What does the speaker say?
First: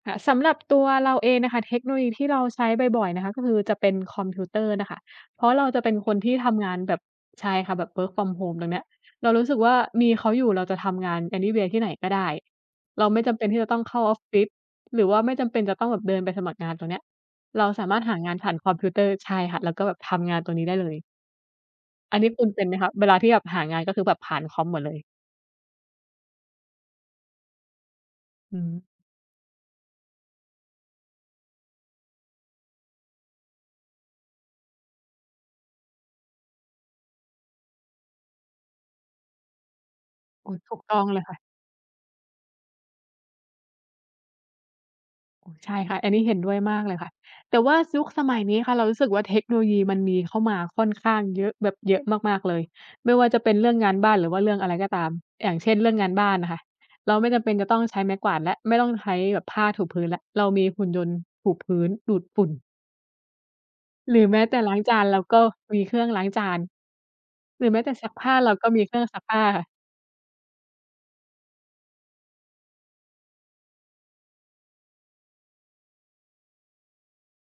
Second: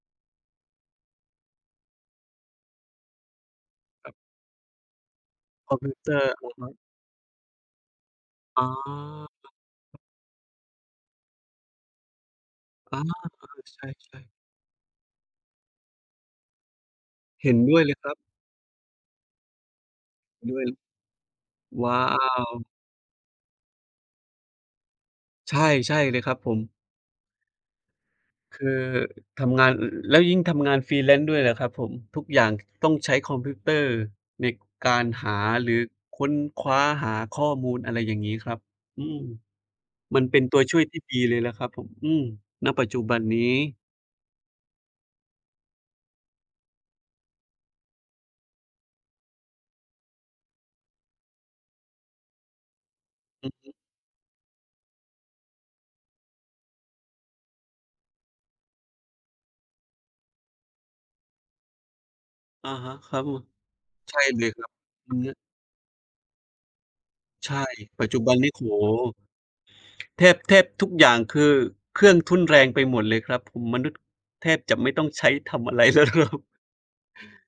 ค่ะ สำหรับตัวเราเองนะคะ เทคโนโลยีที่เราใช้บ่อย ๆ นะคะ ก็คือจะเป็นครับ คอมพิวเตอร์น่ะคะ เพราะเราคอจมะพเปิ็วนเตคอนรท์ ี่อทะฮำงะ านแบบ ใช่ค่ะ แบบ work from home อ๋ตรงเนี้ย เรารูอ ้สึกว่ามีเขาอยู่เราจะทำงาน anyway ที่ไหนก็ได้ อ๋อ เราไม่จำเปเ็อนอ ที่จะต้ใอชงเข้าออ่ ฟๆ ฟิศ หรือว่าไม่จำเป็นจะต้องแบบเดินไปสมัครงานตรงเนี้ย เห็นเราด้วสยาเลมายรถครหัาบ งานผ่านคอมพิวเตอร์ ใช่ค่ะ แล้วก็แบบทำงานตดร้งนวี้ย ได้เลย ว้าอันนี้คุณเป็ว! นไหมคะ เวลาที่แบบหางาน ก็คือแบบผ่านคอมหมดเลย? ใช่ ๆ เลยครับผม อืคือม ทำงาน แล้วยิ่งทำงาน freelance ด้วยนะครับผม ทุกอย่างต้องใช้คอมพิวเตอร์ในการหา หรือค้นคว้าหาข้อมูล อะไรอย่างงี้ครับ อืม มันเป็นอืตัม วถชู่วกยตท้ีอ่งดเีลยเค่ละ ยล่ะครับผม อืม ณ ปัจจุบันนี้ โอ้ ใช่ค่ะ อันนี้เห็นด้วยมากเลยค่ะ แต่ว่ายุคสมัยนี้ค่ะ เรารู้สึกว่า เทคโนโลยีมันมีเข้ามาค่อนข้างเยอะ แบบเยอะมาก ๆ เลย ไม่ว่าจะอเปื็อนฮเรื่ึ องงานบ้าน หรือว่าเรื่องอะไรก็ตาม อย่างเช่น เรื่องงานบ้านอะค่ะ เราไม่จำเป็นจะต้องใช้ไม้กวาด และไม่ต้องใช้แบบผ้าถูพื้น และเรามีหุ่นยนต์ถูพื้น ดูดฝุ่น อะฮะ ครับผม ใหชรื่อแมเ้ลยแต่ครัลบ ้างจาน เราก็มีเครื่องล้างจาน ใช่ หรือแม้แต่ปซััจกจุผบ้ัา นนเีร้ าโอ้ก็โฮ มีเครื่องซักผ้า แทบ แทบทุกอย่าง คือเครื่องทุ่นแรงไปหมดเลยครับผม มนุษย์แทบจะไม่ต้องใช้ทำ อะไรแล้วครับ